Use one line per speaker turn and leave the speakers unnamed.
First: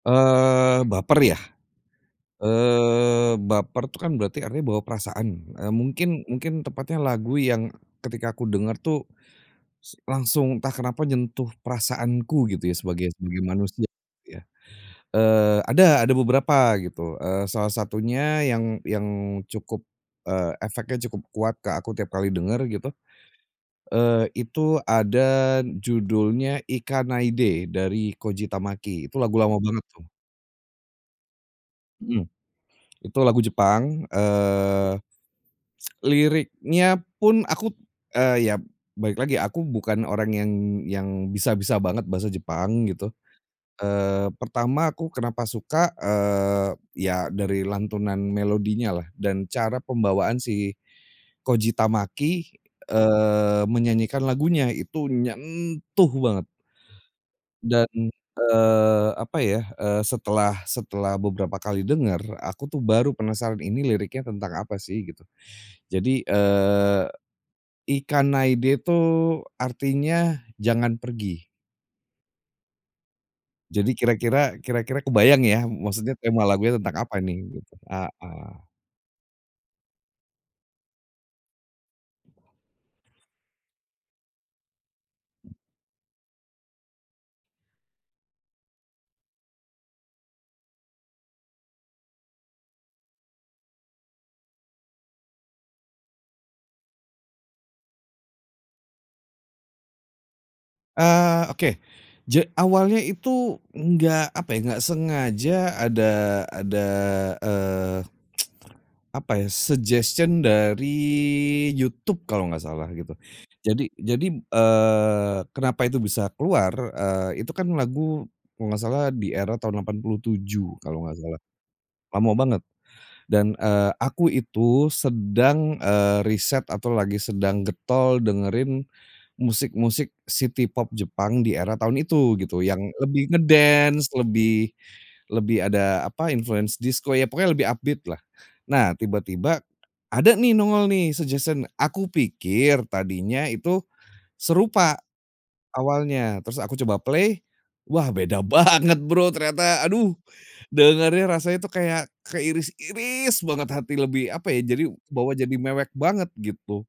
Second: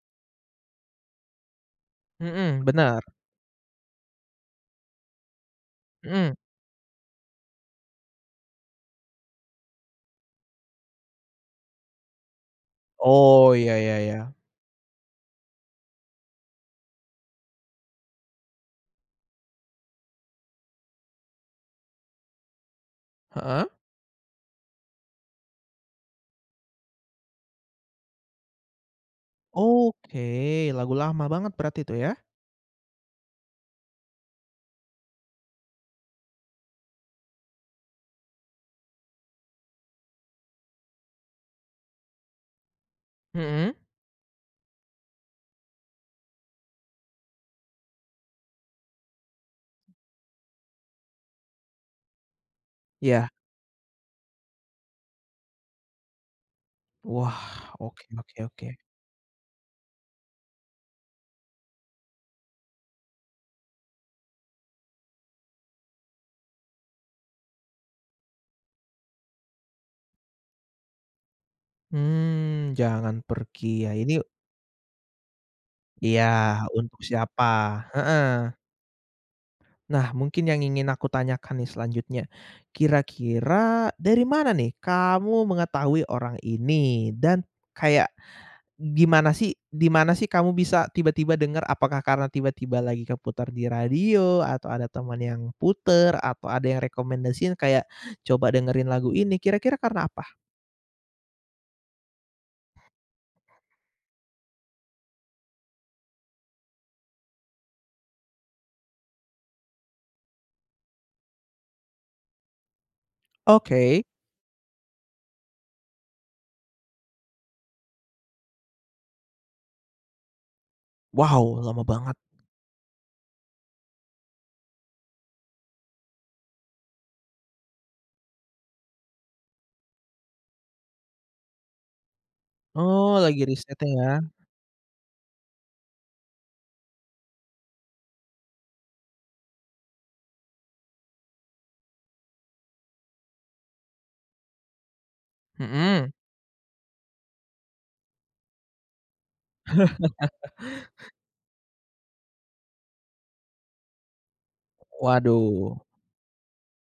Eee, baper ya,
Mhm, benar.
eee, baper tuh kan berarti artinya bawa perasaan, eee, mungkin
Mhm.
mungkin tepatnya lagu yang, eee, ketika kudengar tuh, s langsung entah kenapa nyentuh perasaanku gitu ya, sebagai sebagai
Oh, iya
manusia
iya iya.
ya. Eee, ada ada beberapa gitu, eee, salah satunya yang yang cukup, eee, efeknya cukup ke aku tiap kali denger gitu,
Heeh.
eee, itu ada judulnya Ikanaide, dari Koji Tamaki. Itu lagu lama banget tuh.
Oke, lagu lama banget berarti tuh ya?
Mhm, itu lagu Jepang, eee, liriknya pun aku t eee, ya balik lagi, aku bukan orang yang yang bisa bisa banget bahasa Jepang gitu.
Mhm.
Eee, pertama aku kenapa suka, eee, ya dari lantunan melodinyalah dan cara pembawaan si Koji Tamaki,
Iya.
eee, menyanyikan lagunya itu nyentuh banget.
Wah,
Dan,
oke oke oke.
eee, apa ya, eee, setelah setelah beberapa kali denger, aku tuh baru penasaran ini liriknya tentang apa sih gitu. Jadi, eee, Ikanaide itu artinya jangan pergi.
Mmm, jangan pergi,
Jadi
ya ini
kira-kira kira-kira kebayang ya, maksudnya
Iya,
tema lagunya
untuk
tentang apa ini
siapa,
gitu,
heeh.
heeh.
Nah, mungkin yang ingin aku tanyakan nih selanjutnya. Kira-kira dari mana nih, kamu
Mmh.
mengetahui orang ini dan kayak gimana sih di mana sih, kamu bisa tiba-tiba denger? Apakah karena tiba-tiba lagi keputar di radio atau ada teman yang puter atau ada yang rekomendasiin, kayak coba dengerin lagu ini, kira-kira karena apa?
Eee, oke, ja awalnya itu enggak apa ya, enggak sengaja ada ada, eee, Apa ya, suggestion dari YouTube kalau enggak salah gitu. Jadi
Oke.
jadi, eee, kenapa itu bisa keluar, eee, itu kan lagu kalau enggak salah di era tahun 87 kalau enggak salah,
Wow, lama banget.
lama banget, dan, eee, aku itu sedang, eee, riset atau lagi sedang getol dengerin, musik-musik city pop Jepang di era tahun itu gitu, yang
Oh,
lebih
lagi riset nih ya?
nge-dance lebih lebih ada apa influence disko. Ya pokoknya lebih up beat-lah. Nah tiba-tiba, ada nih, nongol nih, suggestion, aku pikir tadinya itu serupa
Mhm.
awalnya, terus aku coba play, wah, beda banget Bro, ternyata aduh, dengernya rasanya itu kayak keiris-iris banget hati lebih apa ya, jadi bawa jadi
Waduh.
mewek banget gitu.